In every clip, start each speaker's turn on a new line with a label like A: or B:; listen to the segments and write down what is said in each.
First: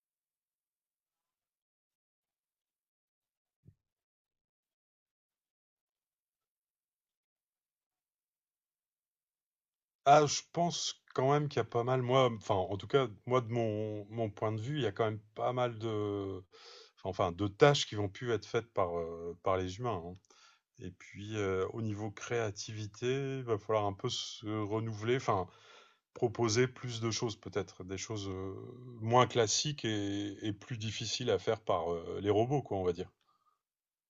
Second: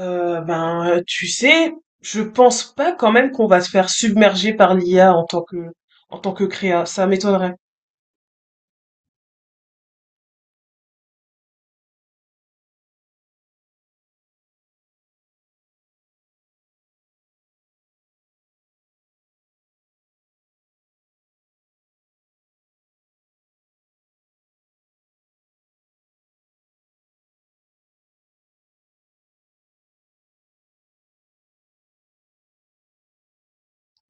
A: Ben, tu sais, je pense pas quand même qu'on va se faire submerger par l'IA en tant que créa. Ça m'étonnerait.
B: Ah, je pense quand même qu'il y a pas mal, moi, enfin, en tout cas, moi, de mon point de vue, il y a quand même pas mal de, enfin, de tâches qui vont plus être faites par, par les humains, hein. Et puis, au niveau créativité, il va falloir un peu se renouveler, enfin, proposer plus de choses peut-être, des choses moins classiques et plus difficiles à faire par les robots, quoi, on va dire.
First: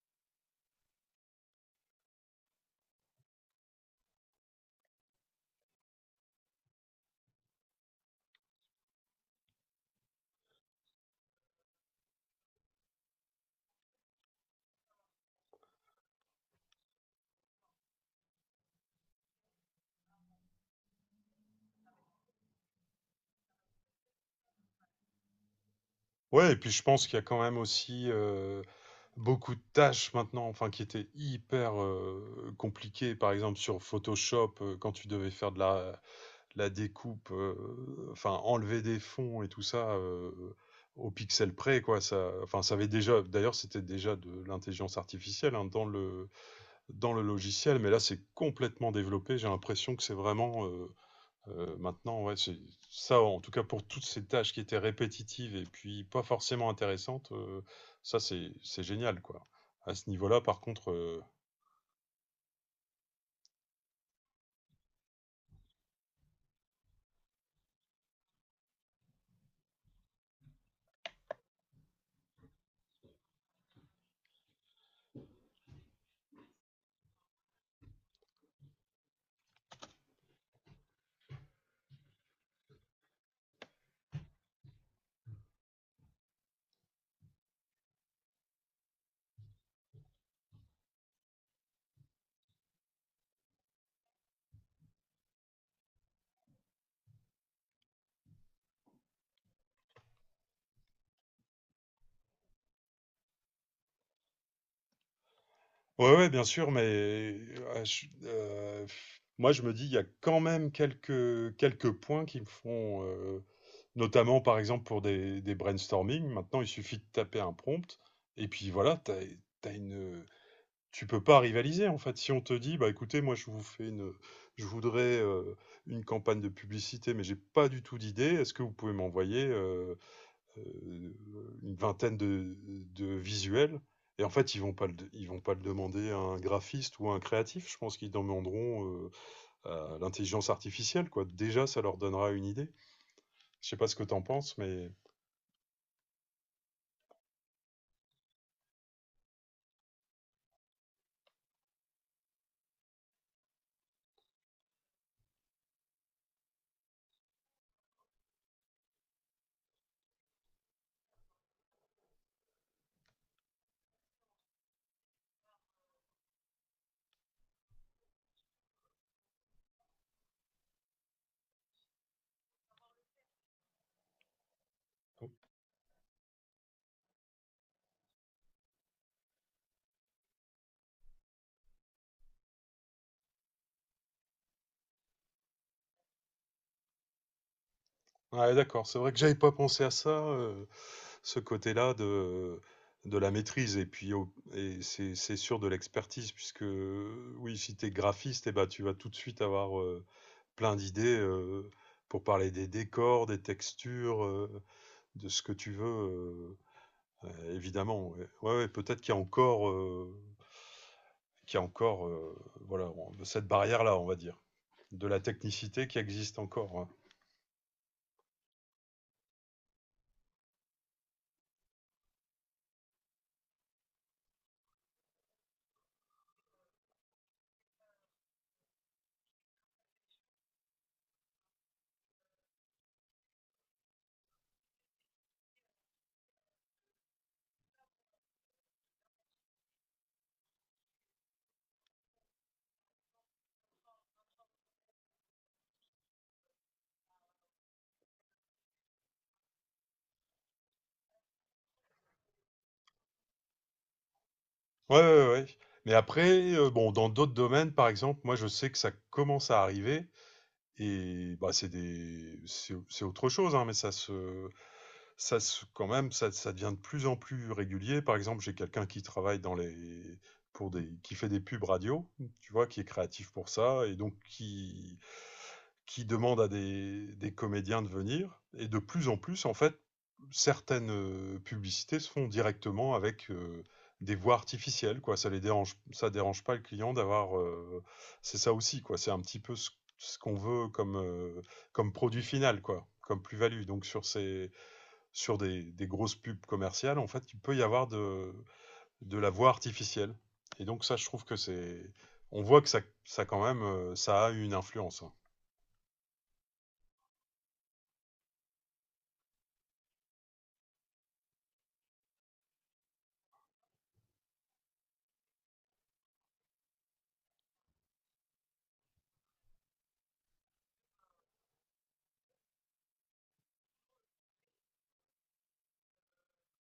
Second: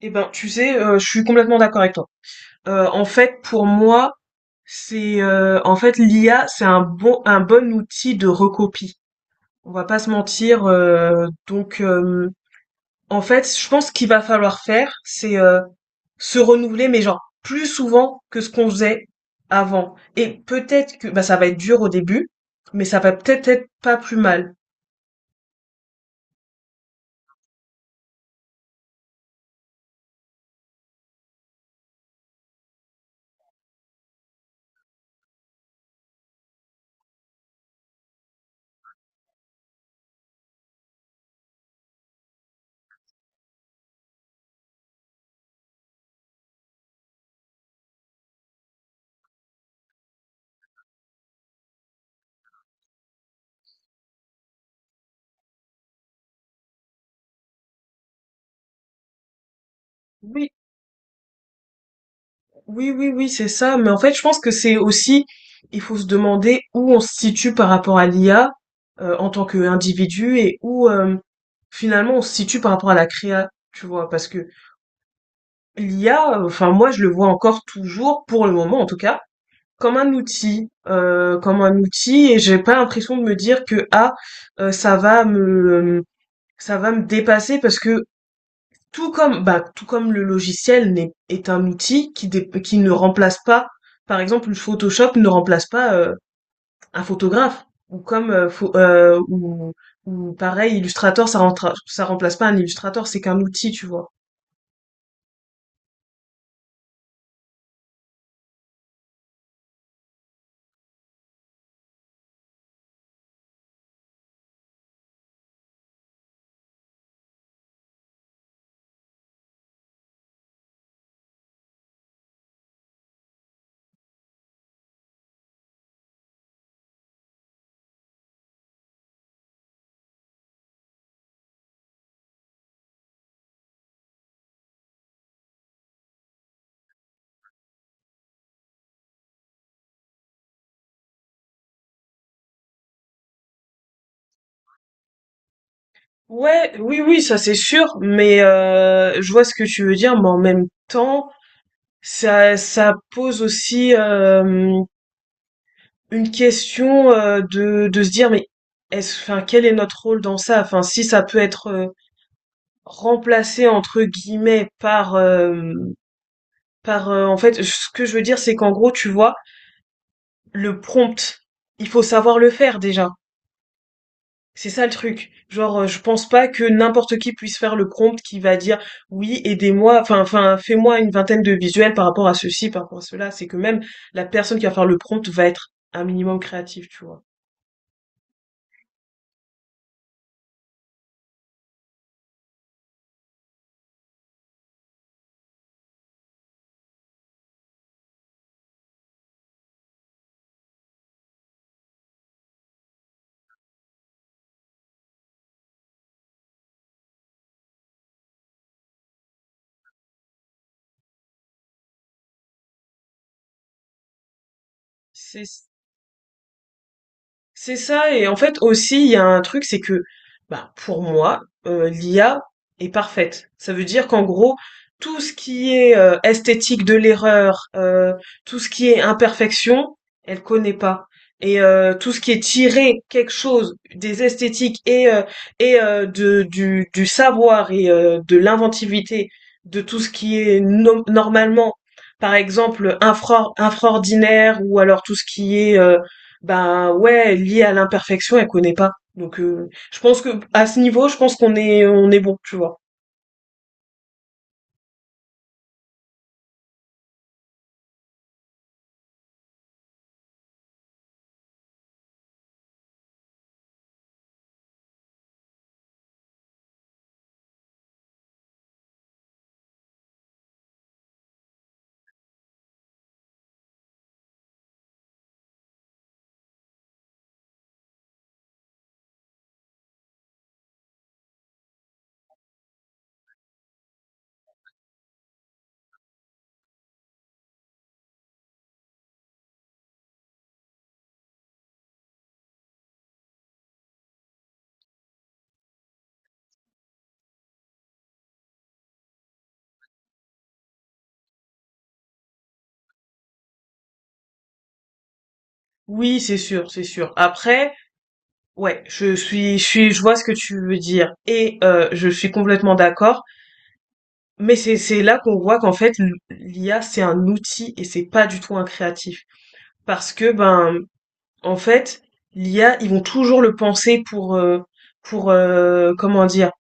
A: Eh ben, tu sais, je suis complètement d'accord avec toi. En fait, pour moi, c'est en fait l'IA, c'est un bon outil de recopie. On va pas se mentir. Donc, en fait, je pense qu'il va falloir faire, c'est se renouveler, mais genre plus souvent que ce qu'on faisait avant. Et peut-être que bah, ça va être dur au début, mais ça va peut-être être pas plus mal.
B: Ouais, et puis je pense qu'il y a quand même aussi beaucoup de tâches maintenant, enfin qui étaient hyper, compliquées. Par exemple sur Photoshop, quand tu devais faire de la découpe, enfin enlever des fonds et tout ça, au pixel près, quoi. Ça, enfin ça avait déjà, d'ailleurs c'était déjà de l'intelligence artificielle, hein, dans le logiciel, mais là c'est complètement développé. J'ai l'impression que c'est vraiment, maintenant, ouais, c'est ça, en tout cas pour toutes ces tâches qui étaient répétitives et puis pas forcément intéressantes, ça c'est génial, quoi. À ce niveau-là,
A: Oui,
B: par contre,
A: oui, oui, oui, c'est ça. Mais en fait, je pense que c'est aussi, il faut se demander où on se situe par rapport à l'IA en tant qu'individu et où finalement on se situe par rapport à la créa, tu vois, parce que l'IA, enfin moi je le vois encore toujours, pour le moment en tout cas, comme un outil et j'ai pas l'impression de me dire que: «Ah, heu, ça va me ça va me dépasser» parce que tout comme le logiciel n'est est un outil qui ne remplace pas par exemple, le Photoshop ne remplace pas, un photographe ou comme, pho ou pareil Illustrator ça remplace pas un illustrateur c'est qu'un outil, tu vois?
B: ouais, ouais, bien sûr, mais moi je me dis, il y a quand même quelques points qui me font, notamment par exemple pour des brainstorming. Maintenant, il suffit de taper un prompt et puis voilà, t'as as une, tu peux pas rivaliser en fait. Si on te dit, bah écoutez, moi je vous fais une, je voudrais une campagne de publicité, mais j'ai pas du tout d'idée. Est-ce que vous pouvez m'envoyer euh, une vingtaine de visuels? Et en fait, ils vont pas le demander à un graphiste ou à un créatif. Je pense qu'ils demanderont à l'intelligence artificielle, quoi. Déjà, ça leur donnera une idée. Je sais pas ce que t'en penses, mais
A: Ouais, oui, oui, ça c'est sûr, mais je vois ce que tu veux dire, mais en même temps, ça pose aussi, une question, de se dire: «Mais est-ce enfin, quel est notre rôle dans ça?» enfin, si ça peut être, «remplacé» entre guillemets en fait, ce que je veux dire, c'est qu'en gros, tu vois, le prompt, il faut savoir le faire déjà. C'est ça le truc.
B: bon.
A: Genre, je pense pas que n'importe qui puisse faire le prompt qui va dire oui, aidez-moi, enfin, fais-moi une vingtaine de visuels par rapport à ceci, par rapport à cela. C'est que même la personne qui va faire le prompt va être un minimum créative, tu vois.
B: Ouais, d'accord. C'est vrai que j'avais pas pensé à ça. Ce côté-là de la maîtrise et puis c'est sûr, de l'expertise, puisque oui, si tu es graphiste, eh ben, tu vas tout de suite avoir plein d'idées, pour parler des décors, des textures, de ce que tu veux, évidemment. Ouais, ouais, ouais, peut-être qu'il y a encore, qu'il y a encore voilà, cette barrière-là, on va dire, de la
A: C'est
B: technicité qui existe encore, hein.
A: C'est ça et en fait aussi il y a un truc c'est que bah pour moi l'IA est parfaite. Ça veut dire qu'en gros tout ce qui est esthétique de l'erreur, tout ce qui est imperfection, elle connaît pas. Et tout ce qui est tiré quelque chose des esthétiques et de du savoir et de l'inventivité de tout ce qui est normalement par exemple infraordinaire ou alors tout ce qui est ben ouais, liée à l'imperfection, elle connaît pas. Donc je pense que à ce niveau, je pense qu'on est bon, tu vois.
B: Ouais, ouais, ouais, ouais. Mais après, bon, dans d'autres domaines, par exemple, moi je sais que ça commence à arriver. Et bah, c'est des c'est autre chose, hein, mais ça se quand même, ça devient de plus en plus régulier. Par exemple, j'ai quelqu'un qui travaille dans les pour des qui fait des pubs radio, tu vois, qui est créatif pour ça et donc qui demandent à des comédiens de venir. Et de plus en plus, en fait, certaines publicités se font directement avec des voix artificielles, quoi. Ça dérange pas le client d'avoir, c'est ça aussi, quoi. C'est un petit peu ce, ce qu'on veut comme comme produit final, quoi, comme plus-value. Donc sur des grosses pubs commerciales, en fait, il peut y avoir de la voix artificielle. Et donc ça, je trouve que c'est on voit que ça quand même, ça a une influence, hein.
A: Oui, c'est sûr, c'est sûr. Après, ouais, je vois ce que tu veux dire et je suis complètement d'accord, mais c'est là qu'on voit qu'en fait l'IA c'est un outil et c'est pas du tout un créatif parce que ben en fait, l'IA, ils vont toujours le penser pour comment dire,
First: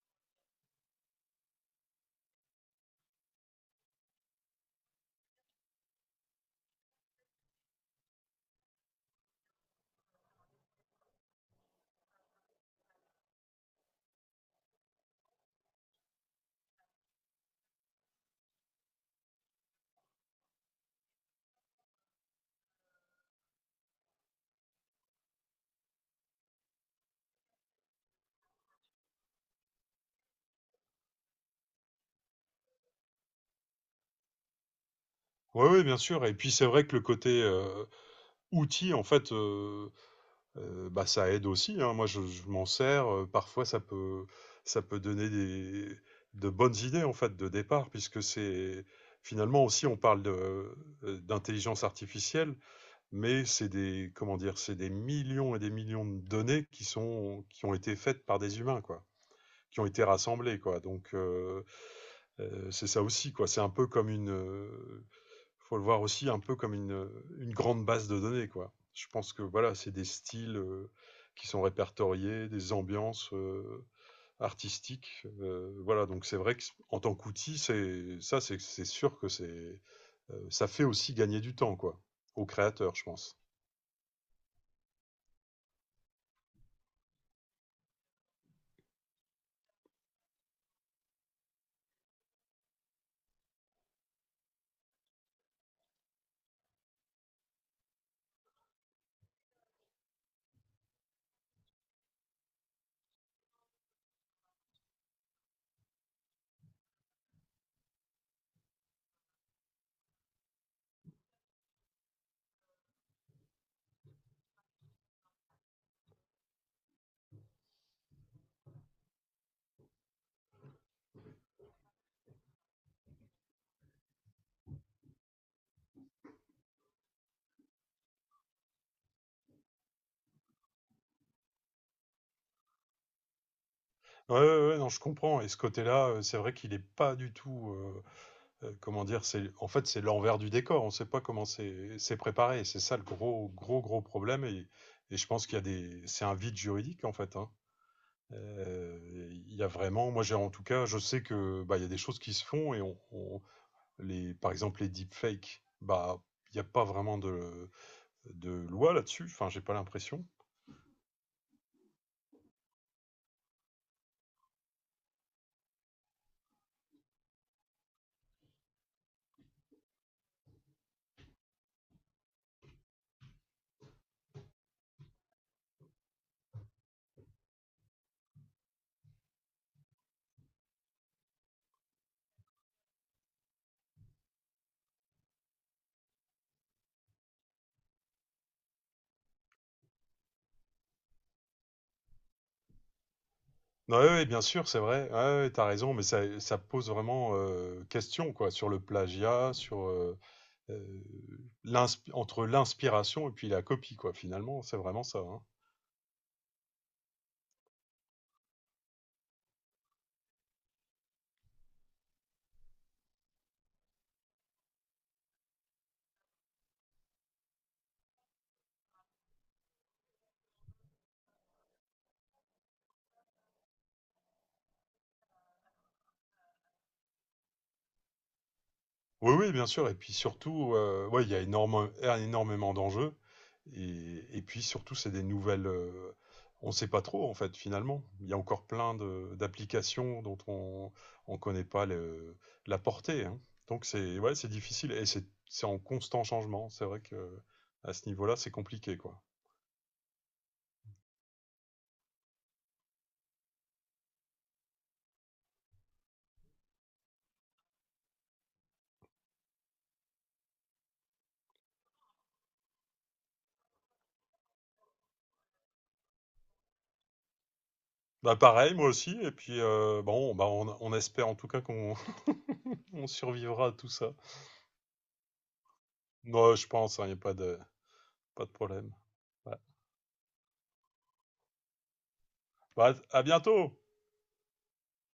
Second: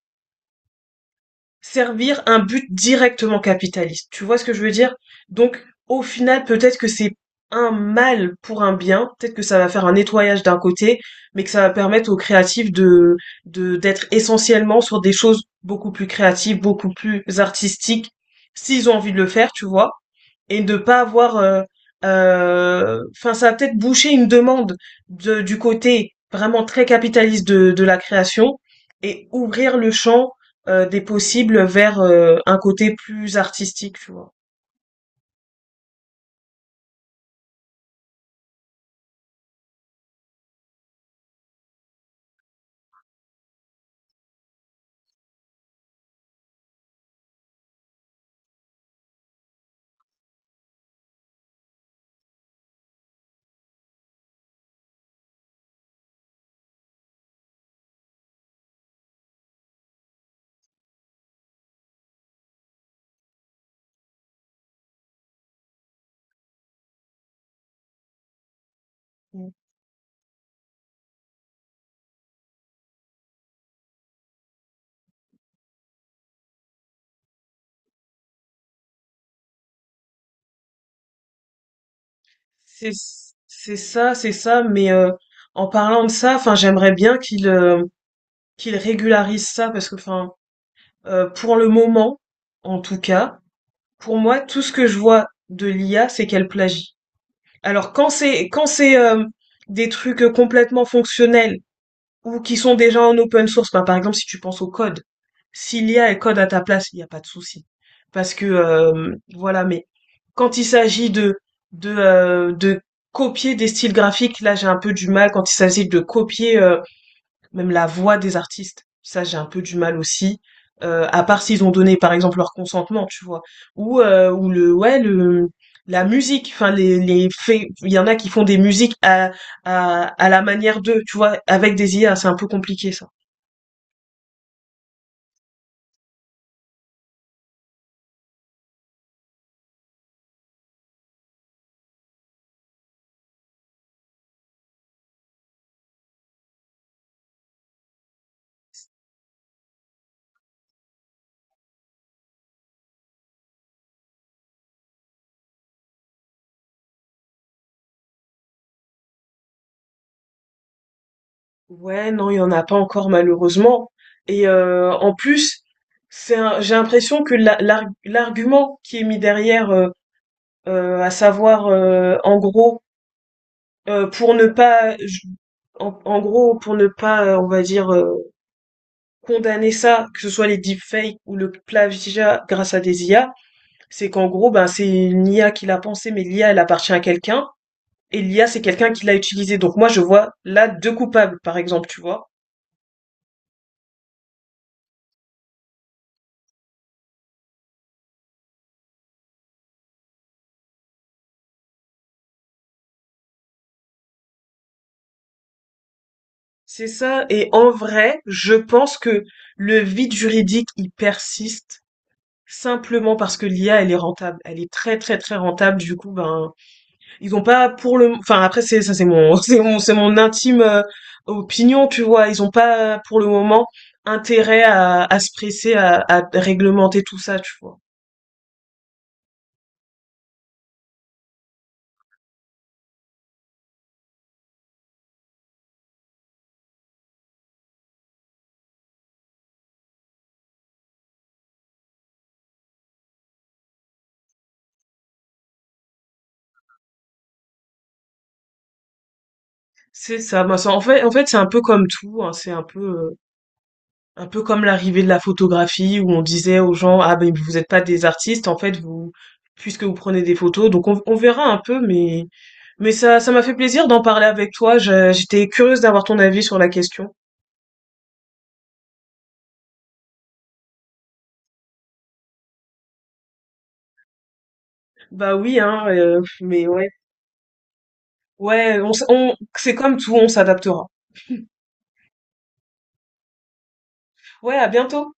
A: servir un but directement capitaliste. Tu vois ce que je veux dire? Donc, au final, peut-être que c'est un mal pour un bien, peut-être que ça va faire un nettoyage d'un côté, mais que ça va permettre aux créatifs d'être essentiellement sur des choses beaucoup plus créatives, beaucoup plus artistiques, s'ils ont envie de le faire, tu vois, et de pas avoir enfin ça va peut-être boucher une demande du côté vraiment très capitaliste de la création et ouvrir le champ des possibles vers un côté plus artistique, tu vois.
B: Oui, oui, bien sûr. Et puis c'est vrai que le côté outil, en fait, bah, ça aide aussi, hein. Moi, je m'en sers, parfois, ça peut donner des, de bonnes idées, en fait, de départ, puisque c'est finalement aussi, on parle de, d'intelligence artificielle, mais c'est des, comment dire, c'est des millions et des millions de données qui ont été faites par des humains, quoi, qui ont été rassemblées, quoi. Donc c'est ça aussi, quoi. C'est un peu comme une, Faut le voir aussi un peu comme une grande base de données, quoi. Je pense que
A: Mm.
B: voilà, c'est des styles, qui sont répertoriés, des ambiances, artistiques, voilà, donc c'est vrai que en tant qu'outil, c'est ça, c'est sûr que c'est, ça fait aussi gagner du temps, quoi, aux
A: C'est
B: créateurs, je pense.
A: c'est ça, c'est ça. Mais en parlant de ça, enfin, j'aimerais bien qu'il régularise ça parce que, enfin, pour le moment, en tout cas, pour moi, tout ce que je vois de l'IA, c'est qu'elle plagie. Alors quand c'est des trucs complètement fonctionnels ou qui sont déjà en open source. Bah, par exemple, si tu penses au code, si l'I a elle code à ta place, il n'y a pas de souci. Parce que voilà, mais quand il s'agit de copier des styles graphiques, là j'ai un peu du mal. Quand il s'agit de copier même la voix des artistes. Ça, j'ai un peu du mal aussi. À part s'ils ont donné, par exemple, leur consentement, tu vois. Ou le, ouais, la musique. Enfin, les faits. Il y en a qui font des musiques à la manière d'eux, tu vois, avec des IA. C'est un peu compliqué, ça.
B: Ouais, ouais, ouais, non, je comprends, et ce côté-là, c'est vrai qu'il est pas du tout, comment dire, c'est en fait c'est l'envers du décor. On ne sait pas comment c'est préparé. C'est ça le gros problème. Et je pense qu'il y a des, c'est un vide juridique en fait, hein. Il y a vraiment, moi j'ai, en tout cas, je sais que bah, il y a des choses qui se font et par exemple les deepfakes, bah il n'y a pas vraiment de loi là-dessus. Enfin, j'ai pas l'impression.
A: Ouais, non, il y en a pas encore malheureusement. Et en plus, j'ai l'impression que l'argument qui est mis derrière à savoir en gros pour ne pas je- en gros pour ne pas on va dire condamner ça, que ce soit les deepfakes ou le plagiat grâce à des IA, c'est qu'en gros ben c'est une IA qui l'a pensé, mais l'IA elle appartient à quelqu'un et l'IA c'est quelqu'un qui l'a utilisé, donc moi je vois là deux coupables par exemple, tu vois.
B: Non, ouais, ouais, bien sûr, c'est vrai. Ouais, ouais, t'as raison, mais ça pose vraiment question, quoi, sur le plagiat, sur euh, entre l'inspiration et puis la copie, quoi, finalement, c'est vraiment ça, hein.
A: C'est ça, et en vrai je pense que le vide juridique il persiste simplement parce que l'IA elle est rentable, elle est très très très rentable, du coup ben Ils ont pas pour le, enfin après c'est ça, c'est mon c'est mon intime opinion, tu vois. Ils ont pas pour le moment intérêt à se presser à réglementer tout ça, tu vois.
B: Oui, oui, bien sûr. Et puis surtout, ouais, il y a énormément d'enjeux. Et puis surtout, c'est des nouvelles, on ne sait pas trop, en fait, finalement. Il y a encore d'applications dont on ne connaît pas la portée, hein. Donc, c'est ouais, c'est difficile et c'est en constant changement. C'est vrai que à ce niveau-là, c'est compliqué, quoi.
A: C'est ça. Moi, en fait c'est un peu comme tout. Hein, c'est un peu comme l'arrivée de la photographie où on disait aux gens ah ben vous êtes pas des artistes, en fait vous puisque vous prenez des photos, donc on verra un peu, mais ça m'a fait plaisir d'en parler avec toi. J'étais curieuse d'avoir ton avis sur la question.
B: Bah, pareil, moi aussi. Et puis, bon, bah, on espère en tout cas qu'on on survivra à tout ça.
A: Bah oui hein,
B: Non,
A: mais
B: je
A: ouais.
B: pense, hein, il n'y a pas pas de
A: Ouais,
B: problème. Voilà.
A: c'est comme tout, on s'adaptera.
B: Bah, à bientôt!
A: Ouais, à bientôt.